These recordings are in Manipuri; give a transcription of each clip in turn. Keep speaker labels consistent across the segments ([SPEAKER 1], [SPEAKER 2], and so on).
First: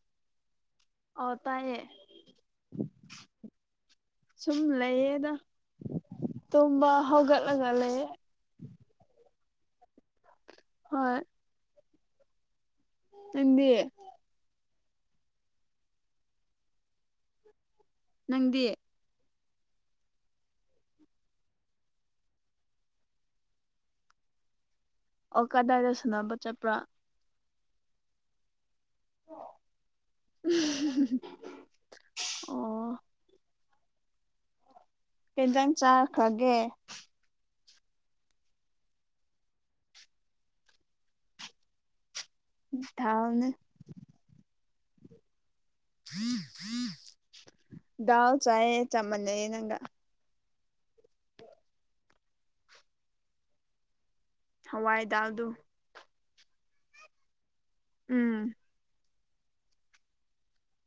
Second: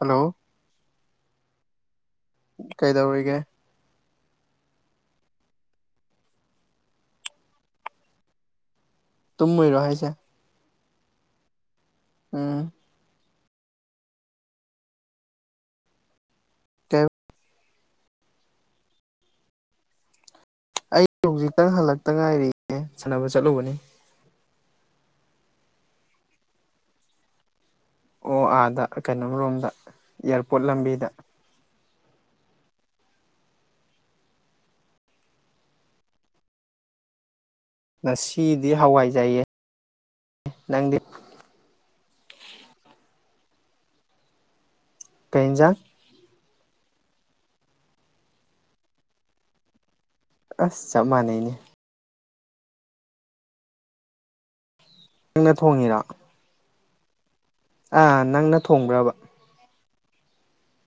[SPEAKER 1] ꯍꯜꯂꯣ
[SPEAKER 2] ꯑꯇꯥꯌꯦ
[SPEAKER 1] ꯀꯩꯗꯧꯔꯤꯒꯦ
[SPEAKER 2] ꯁꯨꯝ ꯂꯩꯌꯦꯗ ꯇꯨꯝꯕ ꯍꯧꯒꯠꯂꯒ ꯂꯩꯌꯦ
[SPEAKER 1] ꯇꯨꯝꯃꯣꯏꯔꯣ ꯍꯥꯏꯁꯦ
[SPEAKER 2] ꯍꯣꯏ
[SPEAKER 1] ꯑꯥ
[SPEAKER 2] ꯇꯗꯤ
[SPEAKER 1] ꯇ
[SPEAKER 2] ꯅꯪꯗꯤ
[SPEAKER 1] ꯑꯩ ꯍꯧꯖꯤꯛꯇꯪ ꯍꯜꯂꯛꯇ ꯉꯥꯏꯔꯤꯌꯦ ꯁꯥꯟꯅꯕ ꯆꯠꯂꯨꯕꯅꯤ
[SPEAKER 2] ꯑꯣ ꯀꯗꯥꯏꯗ ꯁꯅꯕ ꯆꯠꯄ꯭ꯔꯥ
[SPEAKER 1] ꯑꯣ ꯑꯥꯗ ꯀꯩꯅꯣꯝꯔꯣꯝꯗ ꯏꯌꯥꯔꯄꯣꯔꯠ ꯂꯝꯕꯤꯗ
[SPEAKER 2] ꯑꯣ ꯀꯦꯟꯖꯥꯡ ꯆꯥꯈ꯭ꯔꯒꯦ
[SPEAKER 1] ꯉꯁꯤꯗꯤ ꯍꯋꯥꯏꯖꯩꯌꯦ ꯅꯪꯗꯤ
[SPEAKER 2] ꯊꯅ
[SPEAKER 1] ꯀꯖꯥꯛ
[SPEAKER 2] ꯗꯥꯜ ꯆꯌꯦ ꯆꯥꯃꯟꯩ ꯅꯪꯒ
[SPEAKER 1] ꯑꯁ ꯆꯞ ꯃꯥꯟꯅꯩꯅꯦ
[SPEAKER 2] ꯍꯋꯥꯏ ꯗꯥꯜꯗꯨ
[SPEAKER 1] ꯊꯦꯡꯅ ꯊꯣꯡꯉꯤꯔꯥ ꯑꯥ
[SPEAKER 2] ꯎꯝ
[SPEAKER 1] ꯅꯪꯅ ꯊꯣꯡꯕ꯭ꯔꯕ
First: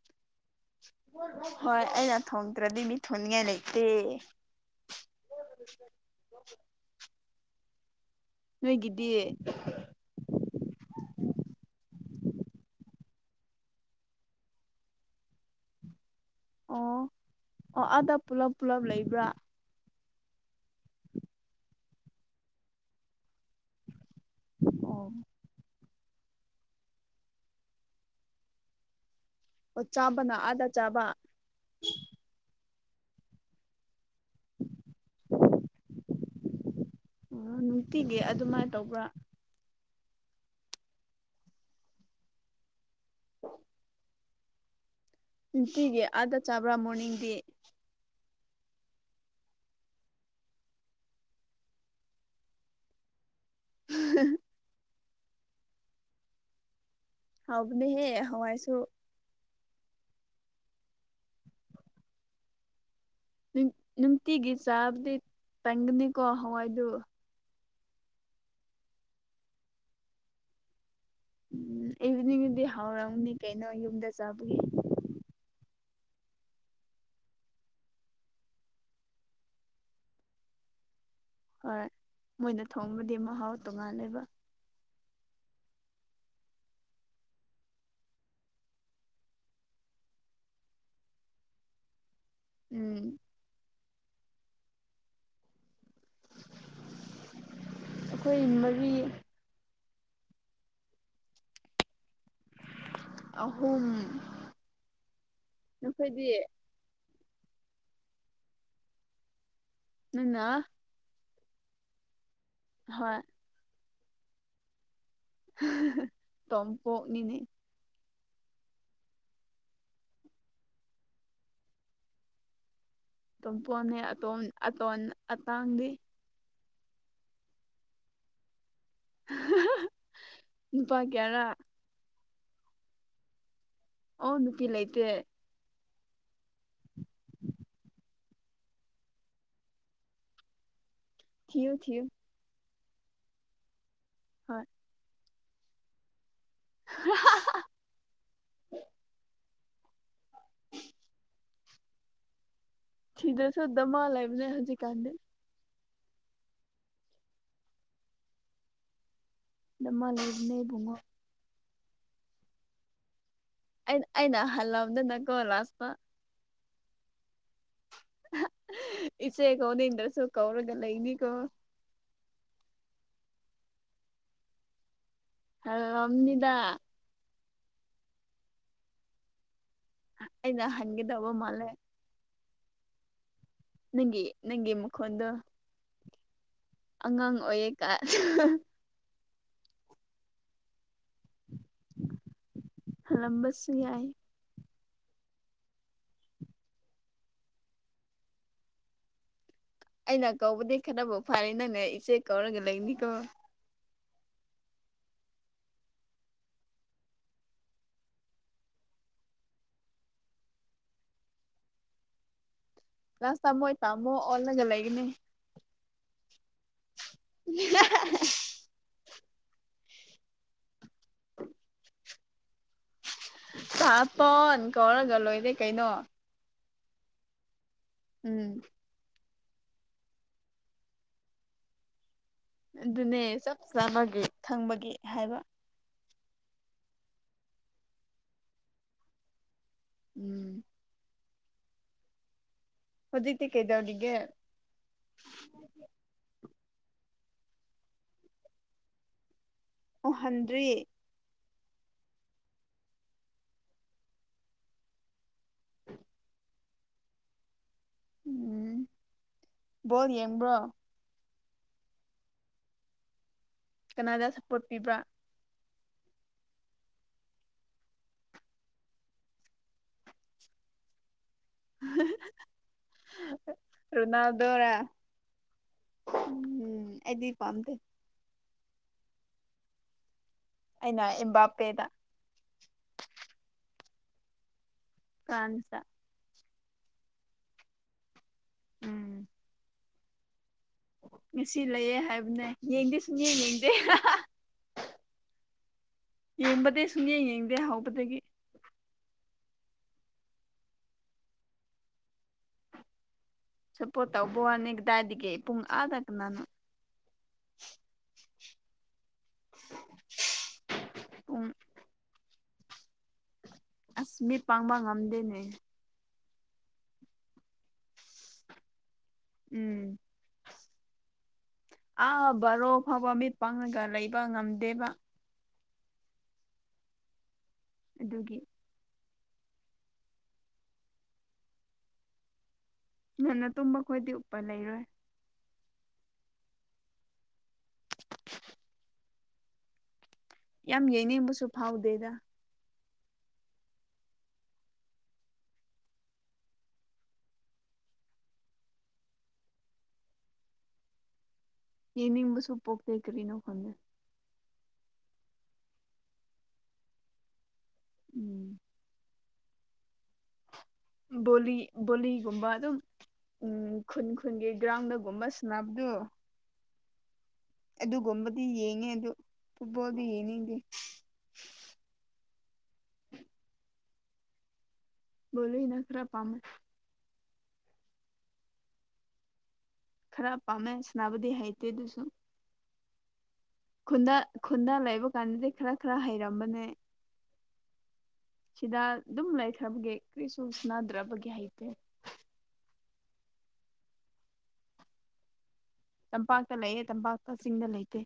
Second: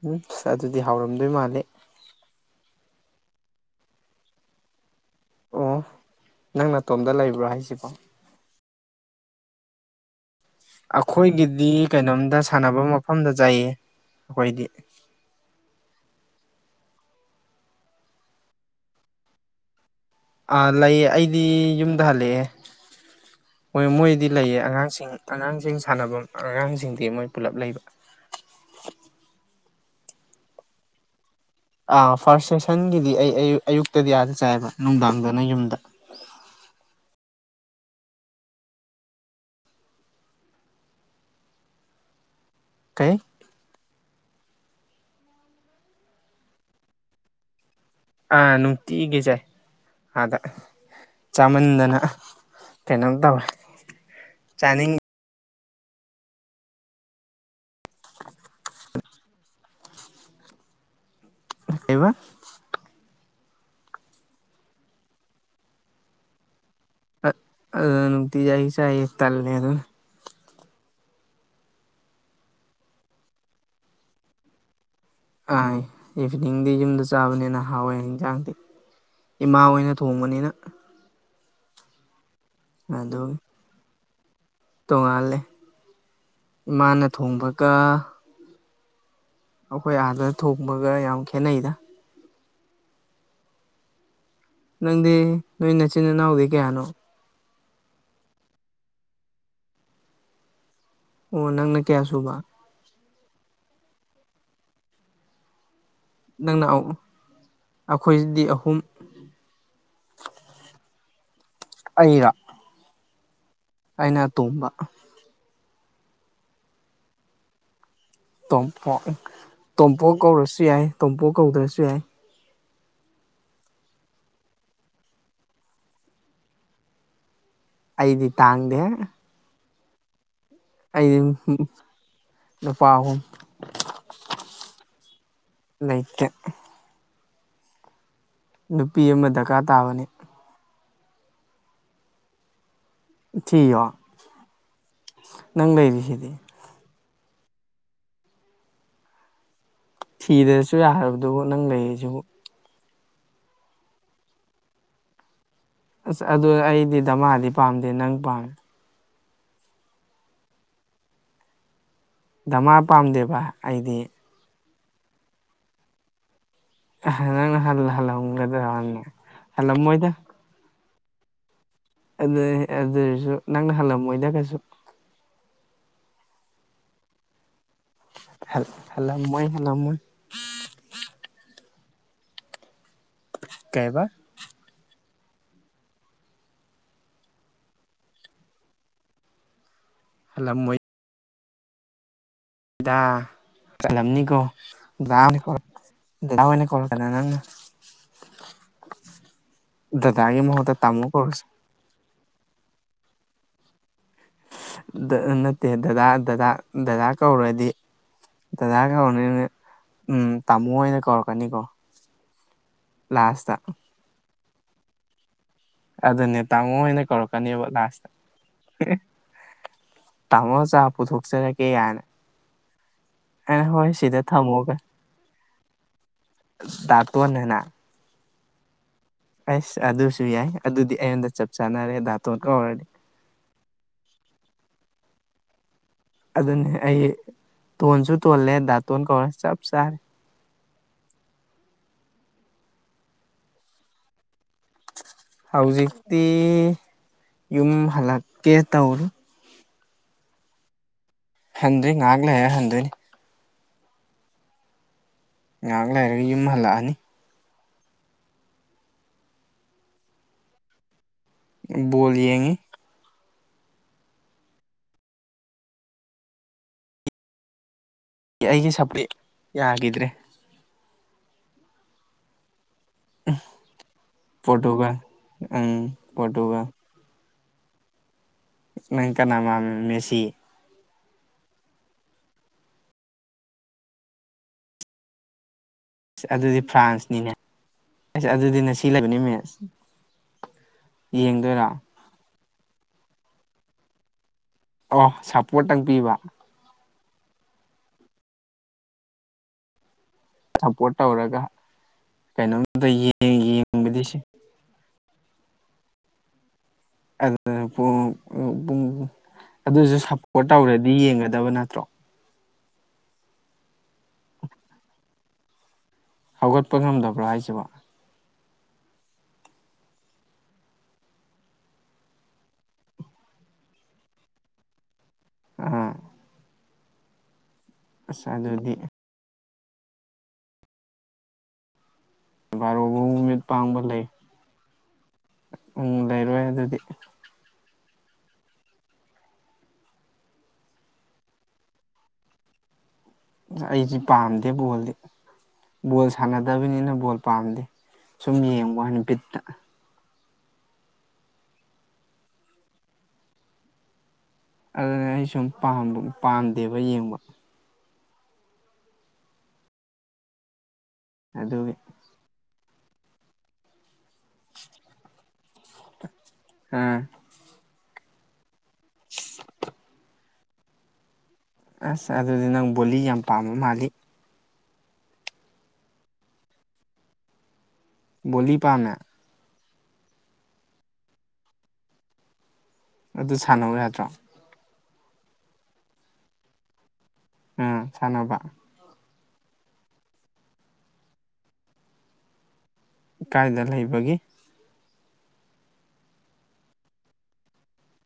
[SPEAKER 1] ꯎꯝꯁ ꯑꯗꯨꯗꯤ ꯍꯥꯎꯔꯝꯗꯣꯏ ꯃꯥꯜꯂꯦ
[SPEAKER 2] ꯍꯣꯏ ꯑꯩꯅ ꯊꯣꯡꯗ꯭ꯔꯗꯤ ꯃꯤ ꯊꯣꯡꯅꯤꯡꯉꯥꯏ ꯂꯩꯇꯦ
[SPEAKER 1] ꯑꯣ ꯅꯪ ꯅꯇꯣꯝꯗ ꯂꯩꯕ꯭ꯔꯣ ꯍꯥꯏꯁꯤꯕꯣ
[SPEAKER 2] ꯅꯣꯏꯒꯤꯗꯤ
[SPEAKER 1] ꯑꯩꯈꯣꯏꯒꯤꯗꯤ ꯀꯩꯅꯣꯝꯗ ꯁꯥꯟꯅꯕ ꯃꯐꯝꯗ ꯆꯥꯏꯌꯦ ꯑꯩꯈꯣꯏꯗꯤ
[SPEAKER 2] ꯑꯣ ꯑꯣ ꯑꯥꯗ ꯄꯨꯂꯞ ꯄꯨꯂꯞ ꯂꯩꯕ꯭ꯔꯥ
[SPEAKER 1] ꯑꯥ ꯂꯩꯌꯦ ꯑꯩꯗꯤ ꯌꯨꯝꯗ ꯍꯜꯂꯛꯑꯦ ꯍꯣꯏ ꯃꯣꯏꯗꯤ ꯂꯩꯌꯦ
[SPEAKER 2] ꯑꯣ
[SPEAKER 1] ꯑꯉꯥꯡꯁꯤꯡ ꯑꯉꯥꯡꯁꯤꯡ ꯁꯥꯟꯅꯐꯝ ꯑꯉꯥꯡꯁꯤꯡꯗꯤ ꯃꯣꯏ ꯄꯨꯂꯞ ꯂꯩꯕ
[SPEAKER 2] ꯑꯣ ꯆꯥꯕꯅ ꯑꯥꯗ ꯆꯥꯕ
[SPEAKER 1] ꯑ ꯐꯥꯔꯁ ꯁꯦꯁꯟꯒꯤꯗꯤ ꯑꯩ ꯑꯛ ꯑꯌꯨꯛꯇꯗꯤ ꯑꯥꯅ ꯆꯥꯏꯕ ꯅꯨꯡꯗꯥꯡꯗꯅ ꯌꯨꯝꯗ
[SPEAKER 2] ꯑꯣ ꯅꯨꯡꯇꯤꯒꯤ ꯑꯗꯨꯃꯥꯏꯅ ꯇꯧꯕ꯭ꯔꯥ
[SPEAKER 1] ꯀꯩ
[SPEAKER 2] ꯑ ꯅꯨꯡꯇꯤꯒꯤ ꯑꯥꯗ ꯆꯥꯕ꯭ꯔꯥ ꯃꯣꯔꯅꯤꯡꯗꯤ
[SPEAKER 1] ꯑꯥ ꯅꯨꯡꯇꯤꯒꯤꯁꯦ ꯑꯥꯗ ꯆꯥꯃꯟꯗꯅ ꯀꯩꯅꯣꯝ ꯇꯧꯋꯦ ꯆꯥꯅꯤꯡꯉꯤ
[SPEAKER 2] ꯍꯥꯎꯕꯅꯦ ꯍꯦ ꯍꯋꯥꯥꯏꯁꯨ
[SPEAKER 1] ꯀꯩꯕ
[SPEAKER 2] ꯅꯨꯡꯇꯤꯒꯤ ꯆꯥꯕꯗꯤ ꯇꯪꯒꯅꯤꯀꯣ ꯍꯋꯥꯏꯗꯨ
[SPEAKER 1] ꯑ ꯑꯗꯨ ꯅꯨꯅꯨꯡꯇꯤꯖꯏ ꯆꯏ ꯇꯜꯅꯦ ꯑꯗꯨ
[SPEAKER 2] ꯎꯝ ꯏꯚꯤꯅꯤꯡꯗꯤ ꯍꯥꯎꯔꯝꯅꯤ ꯀꯩꯅꯣ ꯌꯨꯝꯗ ꯆꯥꯕꯒꯤ
[SPEAKER 1] ꯑ ꯏꯚꯤꯅꯤꯡꯗꯤ ꯌꯨꯝꯗ ꯆꯥꯕꯅꯤꯅ ꯍꯥꯎꯋꯦ ꯍꯟꯖꯥꯡꯗꯤ ꯏꯃꯥ ꯑꯣꯏꯅ ꯊꯣꯡꯕꯅꯤꯅ
[SPEAKER 2] ꯍꯣꯏ ꯃꯣꯏꯅ ꯊꯣꯡꯕꯗꯤ
[SPEAKER 1] ꯑꯗꯨꯒꯤ
[SPEAKER 2] ꯃꯍꯥꯎ ꯇꯣꯡꯉꯥꯜꯂꯦꯕ
[SPEAKER 1] ꯇꯣꯡꯉꯥꯜꯂꯦ ꯏꯃꯥꯅ ꯊꯣꯡꯕꯒ ꯑꯩꯈꯣꯏ ꯑꯥꯗ ꯊꯣꯡꯕꯒ ꯌꯥꯝ ꯈꯦꯠꯅꯩꯗ
[SPEAKER 2] ꯎꯝ
[SPEAKER 1] ꯅꯪꯗꯤ ꯅꯣꯏ ꯅꯆꯤꯟ ꯏꯅꯥꯎꯗꯤ ꯀꯌꯥꯅꯣ
[SPEAKER 2] ꯑꯩꯈꯣꯏ ꯃꯔꯤ
[SPEAKER 1] ꯑꯣ ꯅꯪꯅ ꯀꯌꯥ ꯁꯨꯕ
[SPEAKER 2] ꯑꯍꯨꯝ ꯅꯈꯣꯏꯗꯤ
[SPEAKER 1] ꯅꯪꯅ ꯑꯩꯈꯣꯏꯁꯤꯗꯤ ꯑꯍꯨꯝ
[SPEAKER 2] ꯅꯟꯅ
[SPEAKER 1] ꯑꯩꯅ
[SPEAKER 2] ꯍꯣꯏ
[SPEAKER 1] ꯑꯩꯅ ꯇꯣꯝꯕ
[SPEAKER 2] ꯇꯝꯄꯣ ꯅꯅꯦ
[SPEAKER 1] ꯇꯣꯝꯄꯣꯛ ꯇꯣꯝꯄꯣꯛ ꯀꯧꯔꯁꯨ ꯌꯥꯏ ꯇꯣꯝꯄꯣ ꯀꯧꯗ꯭ꯔꯁꯨ ꯌꯥꯏ
[SPEAKER 2] ꯑꯝ ꯄꯣꯟꯅꯩ ꯑꯇꯝ ꯑꯇꯣꯟ ꯑꯇꯥꯡꯗꯤ
[SPEAKER 1] ꯑꯩꯗꯤ ꯇꯥꯡꯗꯦ
[SPEAKER 2] [unintelligible]
[SPEAKER 1] ꯑꯩꯗꯤ
[SPEAKER 2] ꯀꯌꯥꯔꯥ
[SPEAKER 1] ꯅꯨꯄꯥ ꯑꯍꯨꯝ
[SPEAKER 2] ꯑꯣ ꯅꯨꯄꯤ ꯂ ꯂꯩꯇꯦ
[SPEAKER 1] ꯂꯩ ꯂꯩꯛꯇ
[SPEAKER 2] [unintelligible]
[SPEAKER 1] ꯅꯨꯄꯤ ꯑꯃ ꯗꯔꯀꯥꯔ ꯇꯥꯕꯅꯤ
[SPEAKER 2] ꯊꯣ ꯊꯌ
[SPEAKER 1] ꯊ
[SPEAKER 2] ꯍꯣꯏ
[SPEAKER 1] ꯅꯪ ꯂꯩꯔꯤꯁꯤꯗꯤ
[SPEAKER 2] [unintelligible]
[SPEAKER 1] ꯊꯤꯗꯅꯁꯨ ꯌꯥꯈ꯭ꯔꯕꯗꯨꯕꯨ ꯅꯪ ꯂꯩꯔꯤꯁꯤꯕꯨ
[SPEAKER 2] ꯁꯤꯤꯗꯁꯨꯗꯃꯂ ꯂꯩꯕꯅꯦ ꯍꯧꯖꯤꯛ ꯀꯥꯟꯗ
[SPEAKER 1] ꯑꯁ ꯑꯗꯨ ꯑꯩꯗꯤ ꯗꯃꯥꯗꯤ ꯄꯥꯝꯗꯦ ꯅꯪ ꯄꯥꯝꯃꯦ
[SPEAKER 2] ꯑꯗꯨꯃ ꯂꯩ ꯑꯗꯨꯅꯕꯨꯡꯉꯣ [unintelligible]
[SPEAKER 1] ꯙꯃꯥ ꯄꯥꯝꯗꯦꯕ
[SPEAKER 2] ꯑꯩ
[SPEAKER 1] ꯑꯩꯗꯤ
[SPEAKER 2] ꯑꯩꯅ ꯍꯜꯂꯝꯗꯅꯥꯀꯣ ꯂꯥꯁꯇ꯭ ꯇꯥ
[SPEAKER 1] ꯅꯪ ꯍꯜ ꯍꯜꯂꯝꯒꯗ꯭ꯔꯣꯅꯦ ꯍꯜꯂꯝꯃꯣꯏꯗ
[SPEAKER 2] ꯀꯧꯔꯒꯥ ꯂꯩꯅꯤꯀꯣ
[SPEAKER 1] ꯑꯗꯨ ꯑꯗꯨꯑꯣꯏꯔꯁꯨ ꯅꯪꯅ ꯍꯜꯂꯝꯃꯣꯏꯗꯀꯩꯁꯨꯛ
[SPEAKER 2] ꯍꯜꯂꯝꯅꯤꯗ
[SPEAKER 1] ꯍꯦꯜ ꯍꯜꯂꯝꯃꯣꯏ ꯍꯜꯂꯝꯣꯏ
[SPEAKER 2] ꯑꯩꯅꯥ ꯍꯅꯒꯗꯕ ꯃꯥꯂꯦ
[SPEAKER 1] ꯀꯩꯕ
[SPEAKER 2] ꯅꯪꯒꯤ ꯅꯪꯒꯤ ꯃꯈꯣꯟꯗꯣ ꯑꯉꯥꯡ ꯑꯣꯏꯌꯦꯀ
[SPEAKER 1] ꯍꯜꯂꯝꯃꯣꯏ ꯗꯥ
[SPEAKER 2] ꯍꯜꯂꯝꯕꯁꯨ ꯌꯥꯏ
[SPEAKER 1] ꯆꯂꯝꯅꯤꯀꯣ ꯗꯥ-ꯗꯥ ꯑꯣꯏꯅ [unintelligible]
[SPEAKER 2] ꯑꯩꯅ
[SPEAKER 1] ꯗꯗꯥꯒꯤ ꯃꯍꯨꯠꯇ
[SPEAKER 2] ꯀꯧꯕꯗꯤ
[SPEAKER 1] ꯇꯥꯃꯣ
[SPEAKER 2] ꯈꯔꯕꯨ
[SPEAKER 1] ꯀꯧꯔꯁꯤ
[SPEAKER 2] ꯐꯥꯔꯦ ꯅꯪꯅ ꯏꯆꯦ ꯀꯧꯔꯒ ꯂꯩꯅꯤꯀꯣ
[SPEAKER 1] ꯅꯠꯇꯦ ꯗꯗꯥ-ꯗꯗꯥ-ꯗꯗꯥ ꯀꯧꯔꯗꯤ ꯗꯗꯥ ꯀꯧꯔꯅꯤ ꯎꯝ ꯇꯥꯃꯣ ꯑꯣꯏꯅ ꯀꯧꯔꯛꯀꯅꯤꯀꯣ
[SPEAKER 2] ꯂꯥꯁꯇꯥ
[SPEAKER 1] ꯂꯥꯁꯇ
[SPEAKER 2] ꯃꯣꯏ ꯇꯥꯃꯣ ꯑꯣꯜꯂꯒ ꯂꯩꯒꯅꯤ
[SPEAKER 1] ꯑꯗꯨꯅꯦ ꯇꯥꯃꯣ ꯑꯣꯏꯅ ꯀꯧꯔꯛꯀꯅꯦꯕ ꯂꯥꯁꯇ [unintelligible] ꯇꯥꯃꯣ ꯆꯥ ꯄꯨꯊꯣꯛꯆꯔꯀꯦ ꯀꯥꯏꯅ
[SPEAKER 2] ꯗꯥꯇꯣꯟ
[SPEAKER 1] ꯊꯝꯃꯣꯒ
[SPEAKER 2] ꯀꯧꯔꯒ ꯂꯣꯏꯔꯦ ꯀꯩꯅꯣ
[SPEAKER 1] ꯗꯥ ꯇꯣꯟ ꯍꯥꯏꯅ
[SPEAKER 2] ꯎꯝ
[SPEAKER 1] ꯑꯁ ꯑꯗꯨꯁꯨ ꯌꯥꯏ ꯑꯗꯨꯗꯤ ꯑꯩꯉꯣꯟꯗ ꯆꯞ ꯆꯥꯅꯔꯦ ꯗꯥ
[SPEAKER 2] ꯑꯗꯨꯅꯦ ꯆꯞ ꯆꯥꯟꯅꯒꯤ ꯈꯪꯕꯒꯤ ꯍꯥꯏꯕ
[SPEAKER 1] ꯑꯗꯨꯅꯤ ꯑꯩ ꯇꯣꯟꯁꯨ ꯇꯣꯜꯂꯦ ꯗꯥꯇꯣꯟ ꯀꯧꯔ ꯆꯞ ꯆꯥꯔꯦ
[SPEAKER 2] ꯎꯝ ꯍꯧꯖꯤꯛꯇꯤ ꯀꯩꯗꯧꯔꯤꯒꯦ
[SPEAKER 1] ꯍꯧꯖꯤꯛꯇꯤ ꯌꯨꯝ ꯍꯜꯂꯛꯀꯦ ꯇꯧꯔꯤ
[SPEAKER 2] ꯑꯣ ꯍꯟꯗ꯭ꯔꯤ
[SPEAKER 1] ꯍꯟꯗꯔꯤ ꯉꯥꯏꯍꯥꯛ ꯂꯩꯔꯒꯥ ꯍꯟꯗꯣꯏꯅꯤ ꯉꯥꯏꯍꯥꯛ ꯂꯩꯔꯒ ꯌꯨꯝ ꯍꯜꯂꯛꯑꯅꯤ
[SPEAKER 2] ꯎꯝ ꯕꯣꯜ ꯌꯦꯡꯕ꯭ꯔꯣ
[SPEAKER 1] ꯕꯣꯜ ꯌꯦꯡꯉꯤ
[SPEAKER 2] ꯀꯅꯥꯗ ꯁꯞꯄꯣꯔꯠ ꯄꯤꯕ꯭ꯔꯥ
[SPEAKER 1] ꯑꯩꯒꯤ ꯁꯄꯔꯤ ꯌꯥꯒꯤꯗ꯭ꯔꯦ
[SPEAKER 2] ꯍ [unintelligible] ꯔꯣꯅꯥꯜꯗꯣꯔ
[SPEAKER 1] ꯄꯣꯔꯇꯨꯒꯜ ꯎꯝ
[SPEAKER 2] [inaudible]
[SPEAKER 1] ꯄꯣꯔꯇꯨꯒꯜ
[SPEAKER 2] ꯎꯝ ꯑꯩꯗꯤ ꯄꯥꯃꯗꯦ
[SPEAKER 1] ꯅꯪ ꯀꯥꯅꯥ ꯄꯥꯝꯃꯤꯕ ꯃꯦꯁꯤ
[SPEAKER 2] ꯑꯩꯅ ꯏꯝꯕꯥꯄꯦꯗ ꯐ꯭ꯔꯥꯟꯁꯗ
[SPEAKER 1] ꯑꯗꯨꯗꯤ ꯐ꯭ꯔꯥꯟꯁꯅꯤꯅꯦ ꯑꯁ ꯑꯗꯨꯗꯤ ꯉꯁꯤ ꯂꯩꯕꯅꯤ ꯃꯦꯁ
[SPEAKER 2] ꯑꯣ ꯉꯁꯤ ꯂꯩꯌꯦ ꯍꯥꯏꯕꯅꯦ ꯌꯦꯡꯗꯤ ꯁꯨꯡꯌꯦꯡ ꯌꯦꯡꯗꯦ [unintelligible]
[SPEAKER 1] ꯑꯣ ꯁꯞꯄꯣꯔꯠꯇꯪ ꯄꯤꯕ
[SPEAKER 2] ꯌꯦꯡꯕꯗꯤ ꯁꯨꯡꯌꯦꯡ ꯌꯦꯡꯗꯦ ꯍꯧꯕꯗꯒꯤ
[SPEAKER 1] ꯁꯞꯄꯣꯔꯠ [inaudible] ꯇꯧꯔꯒ ꯀꯩꯅꯣꯝꯗ ꯌꯦꯡ
[SPEAKER 2] ꯁꯄꯣꯠ ꯇꯧꯕꯋꯥꯅꯤ ꯀꯗꯥꯏꯗꯒꯤ ꯄꯨꯡ ꯑꯥꯗ ꯀꯅꯥꯅ
[SPEAKER 1] [unintelligible] ꯑꯗꯨꯖꯨ ꯁꯞꯄꯣꯔꯠ ꯇꯧꯔꯗꯤ
[SPEAKER 2] ꯄꯨꯡ
[SPEAKER 1] ꯌꯦꯡꯒꯗꯕ ꯅꯠꯇ꯭ꯔꯣ
[SPEAKER 2] ꯑꯁ ꯃꯤꯠ ꯄꯥꯡꯕ ꯉꯝꯗꯦꯍꯦ
[SPEAKER 1] ꯍꯧꯒꯠꯄ ꯉꯝꯗꯕ꯭ꯔꯣ ꯍꯥꯏꯁꯤꯕꯣ
[SPEAKER 2] ꯎꯝ ꯑꯥ ꯕꯥꯔꯣ ꯐꯥꯎꯕ ꯃꯤꯠ ꯄꯥꯡꯂꯒ ꯂꯩꯕ ꯉꯝꯗꯦꯕ
[SPEAKER 1] ꯑ ꯑꯁ
[SPEAKER 2] ꯑꯗꯨꯒꯤ
[SPEAKER 1] ꯑꯗꯨꯗꯤ ꯕꯥꯔꯣꯕꯨ ꯃꯤꯠ
[SPEAKER 2] ꯉꯟꯅ
[SPEAKER 1] ꯄꯥꯡꯕ
[SPEAKER 2] ꯇꯨꯝꯕ
[SPEAKER 1] ꯂꯩ
[SPEAKER 2] ꯈꯣꯏꯗꯤ ꯎꯄꯥꯏ ꯂꯩꯔꯣꯏ
[SPEAKER 1] [inaudible] ꯎꯝ ꯂꯩꯔꯣꯏ ꯑꯗꯨꯗꯤ
[SPEAKER 2] [unintelligible] ꯌꯥꯝ ꯌꯦꯡꯅꯤꯡꯕꯁꯨ ꯐꯥꯎꯗꯦꯗ
[SPEAKER 1] ꯑꯩꯁꯤ ꯄꯥꯝꯗꯦ ꯕꯣꯜꯗꯤ ꯕꯣꯜ ꯁꯥꯟꯅꯗꯕꯅꯤꯅ ꯕꯣꯜ ꯄꯥꯝꯗꯦ ꯁꯨꯝ ꯌꯦꯡꯕ ꯋꯥꯅꯦ ꯕꯤꯠꯇ
[SPEAKER 2] ꯌꯦꯅꯤꯡꯕꯁꯨ ꯄꯣꯛꯇꯦ ꯀꯔꯤꯅꯣ ꯈꯪꯗꯦ
[SPEAKER 1] ꯑꯗꯨꯅꯦ ꯑꯩ ꯁꯨꯝ ꯄꯥꯝ ꯄꯥꯝꯗꯦꯕ ꯌꯦꯡꯕ
[SPEAKER 2] ꯎꯝ ꯕꯣꯂꯤ
[SPEAKER 1] ꯑꯗꯨꯒꯤ
[SPEAKER 2] ꯕꯣꯂꯤꯒꯨꯝꯕ ꯑꯗꯨꯝ ꯎꯝ ꯈꯨꯟ ꯈꯨꯟꯒꯤ ꯒ꯭ꯔꯥꯎꯟꯗꯒꯨꯝꯕ ꯁꯅꯕꯗꯨ
[SPEAKER 1] ꯎꯝ
[SPEAKER 2] ꯑꯗꯨ ꯒꯨꯝꯕꯗꯤ ꯌꯦꯡꯉꯦ ꯑꯗꯨ ꯐꯨꯠꯕꯣꯜꯗꯤ ꯌꯦꯡꯅꯤꯡꯗꯦ
[SPEAKER 1] ꯑꯁ ꯑꯗꯨꯗꯤ ꯅꯪ ꯕꯣꯂꯤ ꯌꯥꯝ ꯄꯥꯝꯕ ꯃꯥꯜꯂꯤ
[SPEAKER 2] ꯕꯣꯂꯤꯅ ꯈꯔ ꯄꯥꯃꯦ
[SPEAKER 1] ꯕꯣꯂꯤ ꯄꯥꯃꯦ
[SPEAKER 2] ꯈꯔ ꯄꯥꯃꯦ ꯁꯅꯥꯕꯗꯤ ꯍꯩꯇꯦ ꯑꯗꯨꯁꯨ
[SPEAKER 1] ꯑꯗꯨ ꯁꯥꯟꯅꯧ ꯌꯥꯗ꯭ꯔꯣ
[SPEAKER 2] ꯈꯨꯟꯗꯥ ꯂꯩꯕ ꯀꯥꯟꯗꯗꯤ ꯈꯔ ꯈꯔ ꯍꯩꯔꯝꯕꯅꯦ
[SPEAKER 1] ꯎꯝ ꯁꯥꯟꯅꯕ
[SPEAKER 2] ꯁꯤꯗ ꯑꯗꯨꯝ ꯂꯩꯈ꯭ꯔꯕꯒꯦ ꯀꯔꯤꯁꯨ ꯁꯥꯟꯅꯗ꯭ꯔꯕꯒꯦ ꯍꯩꯇꯦ
[SPEAKER 1] ꯀꯥꯏꯗ ꯂꯩꯕꯒꯤ
[SPEAKER 2] ꯇꯝꯄꯥꯛꯇ ꯂꯩꯌꯦ ꯇꯝꯄꯥꯛꯇ ꯆꯤꯡꯗ ꯂꯩꯇꯦ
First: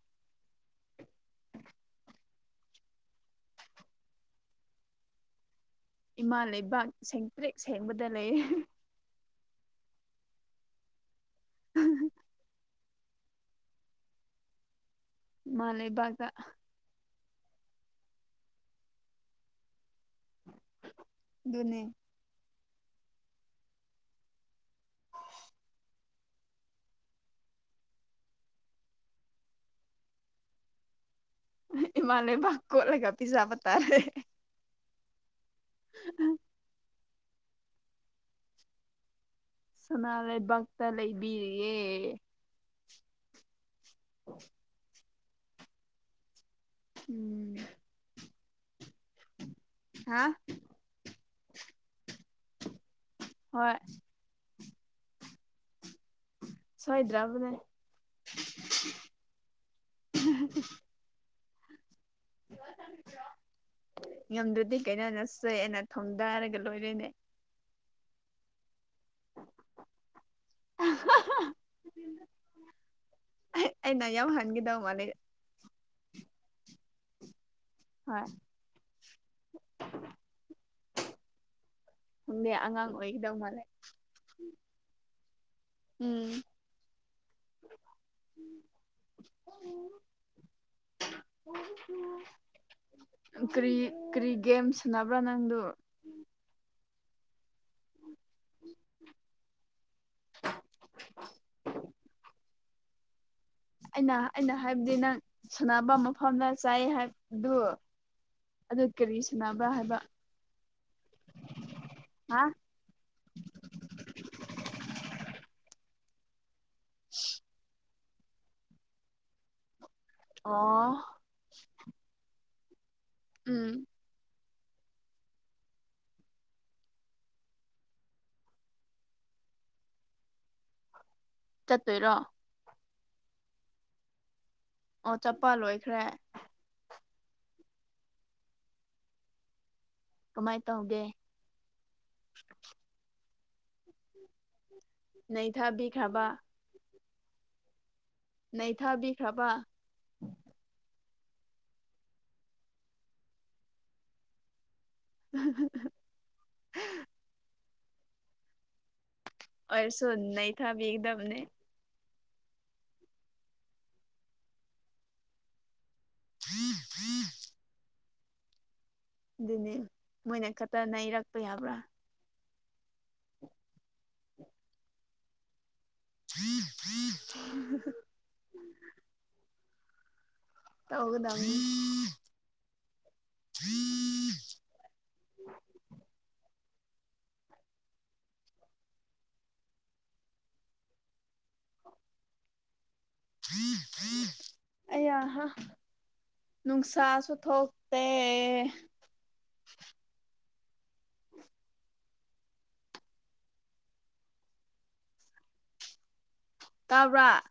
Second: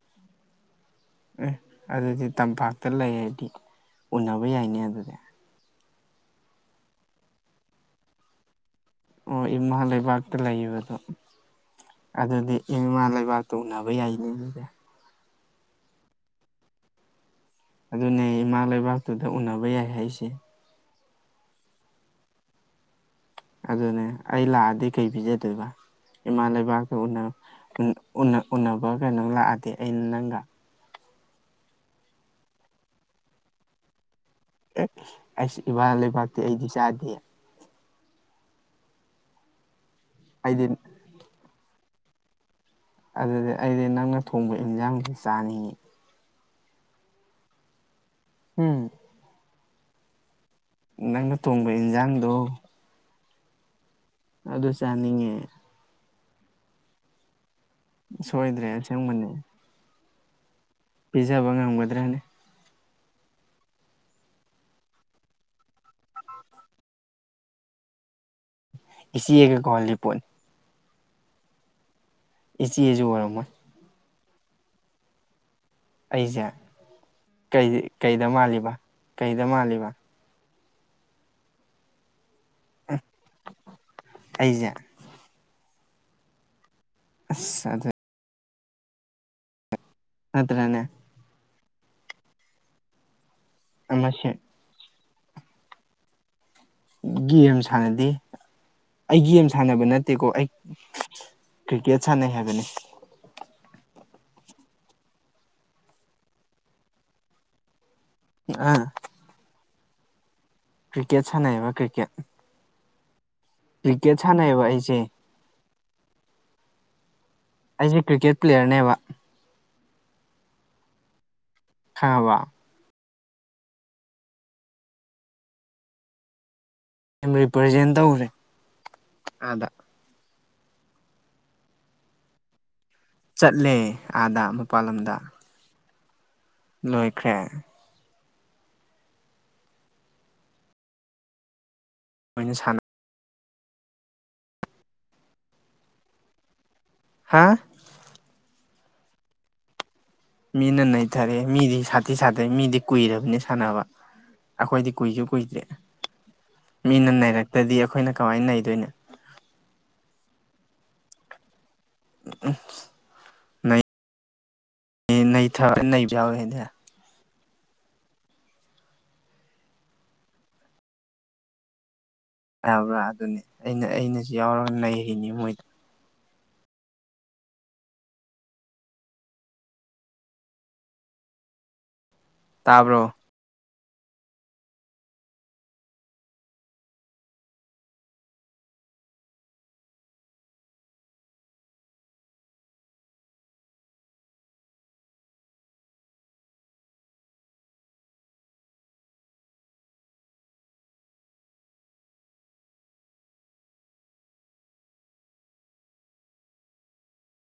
[SPEAKER 1] ꯑꯦ ꯑꯗꯨꯗꯤ ꯇꯝꯄꯥꯛꯇ ꯂꯩꯔꯗꯤ ꯎꯟꯅꯕ ꯌꯥꯏꯅꯦ ꯑꯗꯨꯗꯤ
[SPEAKER 2] ꯏꯃꯥ ꯂꯩꯕꯥꯛ ꯁꯦꯡꯇ꯭ꯔꯦꯤꯛ ꯁꯦꯡꯕꯗ ꯂꯩ
[SPEAKER 1] ꯑꯣ ꯏꯃꯥ ꯂꯩꯕꯥꯛꯇ ꯂꯩꯕꯗꯣ ꯑꯗꯨꯗꯤ ꯏꯃꯥ ꯂꯩꯕꯥꯛꯇ ꯎꯅꯕ ꯌꯥꯏꯅꯦ ꯑꯗꯨꯗꯤ
[SPEAKER 2] ꯏꯃꯥ ꯂꯩꯕꯥꯛꯇ
[SPEAKER 1] ꯑꯗꯨꯅꯦ ꯏꯃꯥ ꯂꯩꯕꯥꯛꯇꯨꯗ ꯎꯅꯕ ꯌꯥꯏ ꯍꯥꯏꯁꯦ
[SPEAKER 2] ꯗꯨꯅꯦ
[SPEAKER 1] ꯑꯗꯨꯅꯦ ꯑꯩ ꯂꯥꯛꯑꯗꯤ ꯀꯩ ꯄꯤꯖꯗꯣꯏꯕ ꯏꯃꯥ ꯂꯩꯕꯥꯛꯇ ꯎꯅ ꯎꯅꯕ ꯀꯩꯅꯣ ꯂꯥꯛꯑꯗꯤ ꯑꯩꯅ ꯅꯪꯒ
[SPEAKER 2] ꯏꯃꯥ ꯂꯩꯕꯥꯛ ꯀꯣꯠꯂꯒ ꯄꯤꯖꯕ ꯇꯥꯔꯦ
[SPEAKER 1] ꯑꯦ ꯑꯩꯁ ꯏꯃ ꯂꯩꯕꯥꯛꯇꯤ ꯑꯩꯗꯤ ꯆꯥꯗꯦ
[SPEAKER 2] ꯁꯅꯥ
[SPEAKER 1] ꯑꯩꯗꯤ
[SPEAKER 2] ꯂꯩꯕꯥꯛꯇ ꯂꯩ ꯏꯕꯤꯔꯤꯌꯦꯦ
[SPEAKER 1] ꯑꯗꯨꯗꯤ ꯑꯩꯗꯤ ꯅꯪꯅ ꯊꯣꯡꯕ ꯏꯟꯁꯥꯡꯁꯦ ꯆꯥꯅꯤꯡꯏ
[SPEAKER 2] ꯎꯝ
[SPEAKER 1] ꯎꯝ
[SPEAKER 2] ꯍꯥ
[SPEAKER 1] ꯅꯪꯅ ꯊꯣꯡꯕ ꯏꯟꯖꯥꯡꯗꯣ
[SPEAKER 2] ꯍꯣꯏ
[SPEAKER 1] ꯑꯗꯨ ꯆꯥꯅꯤꯡꯉꯦ
[SPEAKER 2] ꯁꯣꯏꯗ꯭ꯔꯥꯕꯅꯦ
[SPEAKER 1] ꯁꯣꯏꯗ꯭ꯔꯦ ꯑꯁꯦꯡꯕꯅꯤ
[SPEAKER 2] [unintelligible]
[SPEAKER 1] ꯄꯖꯥꯕ ꯉꯝꯒꯗ꯭ꯔꯅ
[SPEAKER 2] ꯉꯝꯗ꯭ꯔꯗꯤ ꯀꯩꯅꯣ ꯅꯆꯦ ꯑꯩꯅ ꯊꯣꯡꯗꯔꯒ ꯂꯣꯏꯔꯦꯅꯦ
[SPEAKER 1] ꯏꯆꯦꯒꯦ ꯀꯣꯍꯜꯂꯤꯄꯣꯠ
[SPEAKER 2] ꯑꯍꯍꯥ꯫
[SPEAKER 1] ꯏꯆꯦꯖꯨ ꯑꯣꯏꯔꯝꯃꯣꯏ꯫
[SPEAKER 2] ꯑꯩꯅ ꯌꯥꯝ ꯍꯟꯒꯤꯗꯧ ꯃꯥꯜꯂꯦ꯫
[SPEAKER 1] ꯑꯩꯖꯦ ꯀꯩ_꯫
[SPEAKER 2] ꯍꯣꯏ꯫ ꯅꯪꯗꯤ ꯑꯉꯥꯡ ꯑꯣꯏꯈꯤꯗꯧ ꯃꯥꯜꯂꯦ꯫
[SPEAKER 1] ꯑꯩꯖꯦ꯫
[SPEAKER 2] ꯎꯝ꯫
[SPEAKER 1] ꯑꯁ ꯑꯗ_꯫
[SPEAKER 2] ꯎꯝ ꯎ꯫
[SPEAKER 1] ꯅꯠꯇꯔ꯭ ꯅꯦ꯫
[SPEAKER 2] ꯀꯔꯤ
[SPEAKER 1] ꯑꯃꯁꯦ
[SPEAKER 2] ꯀꯔꯤꯒꯦꯝ ꯁꯅꯕ꯭ꯔꯥ ꯅꯪꯗꯣ
[SPEAKER 1] ꯒꯦꯝ ꯁꯥꯟꯅꯗꯦ ꯑꯩ ꯒꯦꯝ ꯁꯥꯟꯅꯕ ꯅꯠꯇꯦꯀꯣ ꯑꯩ ꯀ꯭ꯔꯤꯀꯦꯠ ꯁꯥꯟꯅꯩ ꯍꯥꯏꯕꯅꯦ
[SPEAKER 2] ꯑꯩꯅ ꯑꯩꯅ ꯍꯥꯏꯕꯗꯤ ꯅꯪ ꯁꯅꯕ ꯃꯐꯝꯗ ꯆꯥꯏ ꯍꯥꯏꯕꯗꯨ ꯑꯗꯨ
[SPEAKER 1] ꯑꯥ
[SPEAKER 2] ꯀꯔꯤ ꯁꯥꯟꯅꯕꯔꯥ ꯍꯥꯏꯕ
[SPEAKER 1] ꯀ꯭ꯔꯤꯀꯦꯠ ꯁꯥꯟꯅꯩꯕ ꯀ꯭ꯔꯤꯀꯦꯠ
[SPEAKER 2] ꯍꯥ
[SPEAKER 1] ꯀ꯭ꯔꯤꯀꯦꯠ ꯁꯥꯟꯅꯩꯕ ꯑꯩꯁꯦ
[SPEAKER 2] ꯍ
[SPEAKER 1] ꯑꯩꯁꯦ ꯀ꯭ꯔꯤꯀꯦꯠ ꯄ꯭ꯂꯦꯌꯔꯅꯦꯕ
[SPEAKER 2] ꯑ
[SPEAKER 1] ꯈꯪꯑꯕ
[SPEAKER 2] ꯎꯝ
[SPEAKER 1] ꯔꯤꯄ꯭ꯔꯖꯦꯟ ꯇꯧꯔꯦ ꯑꯥꯗ
[SPEAKER 2] ꯆꯠꯇꯨꯏꯔꯣ
[SPEAKER 1] ꯆꯠꯂꯦ ꯑꯥꯗ ꯃꯄꯥꯟ
[SPEAKER 2] ꯑꯣ
[SPEAKER 1] ꯂꯝꯗ
[SPEAKER 2] ꯆꯠꯄ ꯂꯣꯏꯈ꯭ꯔꯦ
[SPEAKER 1] ꯂꯣꯏꯈ꯭ꯔꯦ
[SPEAKER 2] ꯀꯃꯥꯏ ꯇꯧꯒꯦ
[SPEAKER 1] ꯃꯣꯏꯅ ꯁꯥꯟꯅ
[SPEAKER 2] ꯅꯩꯊꯥꯕꯤꯈ꯭ꯔꯕ
[SPEAKER 1] ꯍꯥ
[SPEAKER 2] ꯅꯩ ꯊꯥꯕꯤꯈ꯭ꯔꯕ
[SPEAKER 1] ꯃꯤꯅ ꯅꯩꯊꯔꯦ ꯃꯤꯗꯤ ꯁꯥꯊꯤ ꯁꯥꯊ__ꯃꯤꯗꯤ ꯀꯨꯏꯔꯕꯅꯦ ꯁꯥꯟꯅꯕ ꯑꯩꯈꯣꯏꯗꯤ ꯀꯨꯏꯁꯨ ꯀꯨꯏꯗ꯭ꯔꯤ ꯃꯤꯅ ꯅꯩꯔꯛꯇ꯭ꯔꯗꯤ ꯑꯩꯈꯣꯏꯅ ꯀꯃꯥꯏꯅ ꯅꯩꯗꯨꯏꯅꯣ
[SPEAKER 2] ꯑꯣꯏꯔꯁꯨ ꯅꯩꯊꯕꯤꯒꯗꯕꯅꯦ
[SPEAKER 1] ꯎ ꯅꯩ_ ꯅꯩꯊꯕꯁꯨ ꯌꯥꯎꯌꯦ ꯑꯩꯅ
[SPEAKER 2] ꯖꯤ ꯑꯗꯨꯅꯤ ꯃꯣꯏꯅ ꯈꯛꯇ ꯅꯩꯔꯛꯄ ꯌꯥꯕ꯭ꯔꯥ
[SPEAKER 1] ꯌꯥꯕ꯭ꯔꯥ ꯑꯗꯨꯅꯤ ꯑꯩꯅ ꯑꯩꯅꯁꯨ ꯌꯥꯎꯔ ꯅꯩꯔꯤꯅꯤ ꯃꯣꯏꯗ
[SPEAKER 2] ꯖꯤ ꯑꯍꯥ ꯍꯥ ꯇꯧꯒꯗꯕꯅꯦ
[SPEAKER 1] ꯇꯥꯕꯔꯣ
[SPEAKER 2] ꯍ ꯍ [unintelligible] ꯑꯌꯥꯍꯥ ꯅꯨꯡꯁꯁꯨ ꯊꯣꯛꯇꯦ ꯇꯕ꯭ꯔꯥ